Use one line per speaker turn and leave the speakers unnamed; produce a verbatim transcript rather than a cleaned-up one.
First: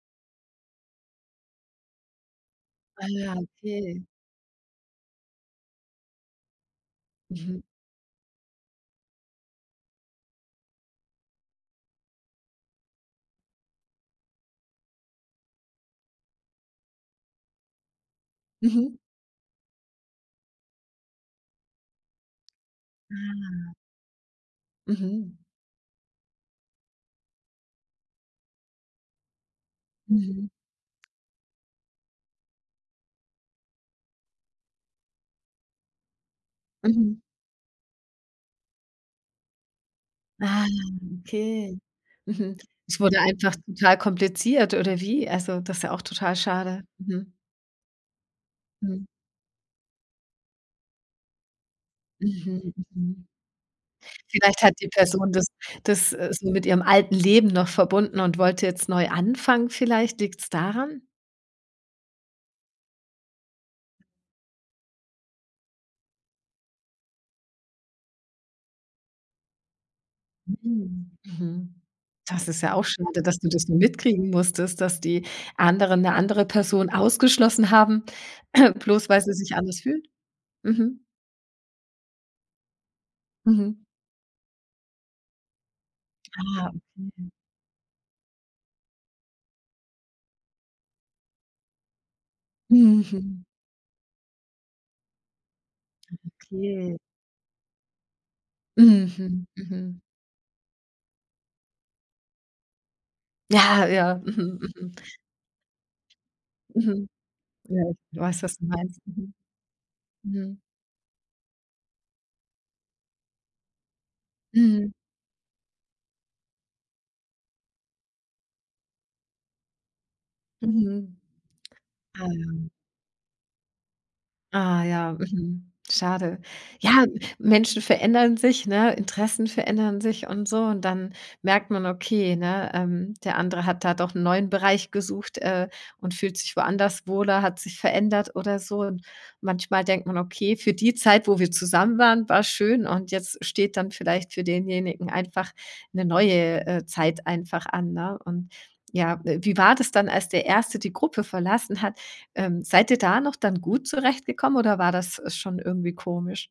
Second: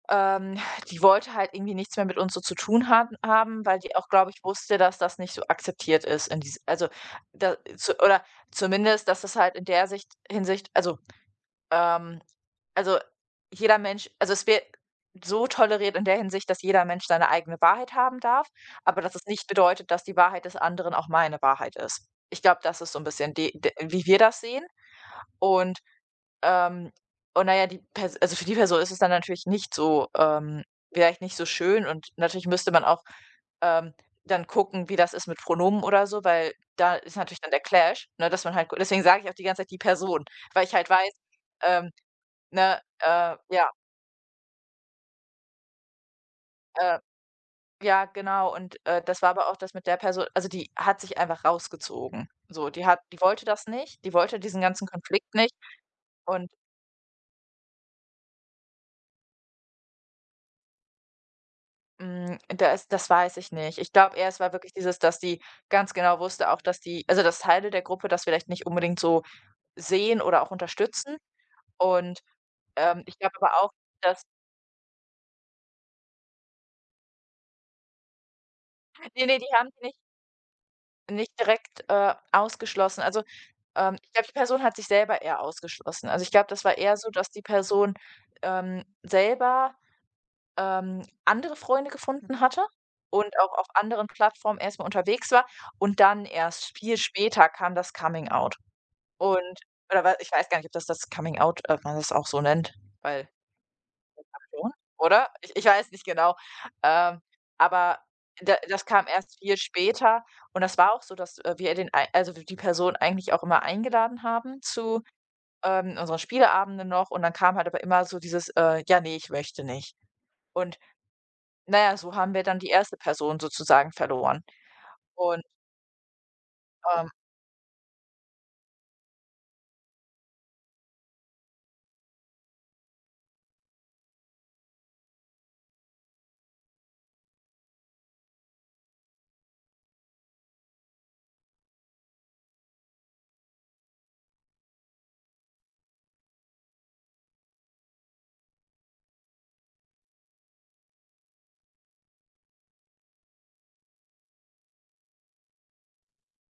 Ähm, die wollte halt irgendwie nichts mehr mit uns so zu tun
Ah
haben
ja,
haben, weil die
okay.
auch, glaube ich, wusste, dass das nicht so akzeptiert ist in dies also da
Mhm.
so oder zumindest, dass das halt in der Sicht Hinsicht also, ähm also, jeder Mensch also es wäre so toleriert in der Hinsicht, dass jeder Mensch seine eigene Wahrheit haben darf,
Mhm.
aber dass es nicht bedeutet, dass die Wahrheit des anderen auch meine Wahrheit ist. Ich glaube, das ist so 'n bisschen die d
Ah.
wie wir das sehen
Mhm.
und ähm, und na ja, die Pers also für die Person ist es dann natürlich nicht so
Mhm.
ähm, vielleicht nicht so schön, und natürlich müsste man auch, ähm, dann gucken, wie das ist mit Pronomen oder so, weil da ist
Mhm.
natürlich dann der Clash, ne? Dass man halt deswegen sage ich auch die ganze Zeit, die Person, weil
Ah,
ich halt weiß,
okay,
ähm
mhm.
ne?
Es wurde
Äh,
einfach
ja.
total kompliziert, oder wie? Also, das ist ja auch total schade,
Äh,
mhm.
ja, genau. Und, äh,
Mhm.
das war aber auch das mit der Perso also die hat sich einfach rausgezogen. So,
Mhm,
die hat die
mhm.
wollte das nicht. Die wollte diesen
Vielleicht hat
ganzen
die Person
Konflikt
das
nicht,
das, äh,
und
so mit ihrem alten Leben noch verbunden und wollte jetzt neu anfangen, vielleicht? Liegt's daran?
Hm, da ist das weiß ich nicht. Ich glaube eher, es war wirklich dieses, dass die ganz genau wusste auch, dass die also dass Teile der Gruppe das vielleicht nicht unbedingt so sehen oder auch
Mhm,
unterstützen.
mhm,
Und,
das ist ja auch
ähm, ich
schade,
glaube
dass du
aber
das
auch,
so
dass
mitkriegen musstest, dass die anderen 'ne andere Person ausgeschlossen haben, bloß weil
Ne,
sie
ne,
es
die
sich
haben
anders
sie nicht
fühlt, mhm.
nicht direkt, äh, ausgeschlossen, also,
Mhm.
ähm, ich glaube die Person hat sich selber eher ausgeschlossen, also ich glaube, das
Ah,
war eher so, dass
mhm.
die Person, ähm, selber, ähm, andere Freunde gefunden hatte und
Mhm.
auch auf anderen Plattformen erst mal unterwegs war. Und
Mhm,
dann, erst
okay.
viel später, kam das Coming-out.
Mhm,
Und
mhm.
oder we ich weiß gar nicht, ob das das Coming-out ob man das auch so nennt, weil
Ja, ja, mhm,
kommt davor,
mhm.
oder? Ich ich weiß nicht genau,
Mhm,
ähm,
ja.
aber
Ich weiß,
da
was du
das
meinst,
kam
mhm,
erst viel später
mhm.
und das war auch so, dass, äh, wir den ei also w die Person eigentlich auch immer eingeladen haben
Mhm.
zu, ähm, unseren Spieleabenden noch und dann kam halt aber immer so dieses, äh: „Ja ne, ich möchte nicht.“ Und
Mhm,
na ja, so
ah
haben wir dann die
ja.
erste Person sozusagen verloren,
Ah ja,
und
mhm, schade. Ja,
Ähm.
Menschen verändern sich, ne? Interessen verändern sich und so. Und dann merkt man, okay, ne, ähm, der andere hat da doch 'n neuen Bereich gesucht, äh, und fühlt sich woanders wohler, hat sich verändert oder so. Und manchmal denkt man: „Okay, für die Zeit, wo wir zusammen waren, war's schön und jetzt steht dann vielleicht für denjenigen einfach 'ne neue, äh, Zeit, einfach an“, ne? Und ja, äh, wie war das dann, als der Erste die Gruppe verlassen hat? Ähm, seid ihr da noch dann gut zurechtgekommen, oder war das, äh, schon irgendwie komisch?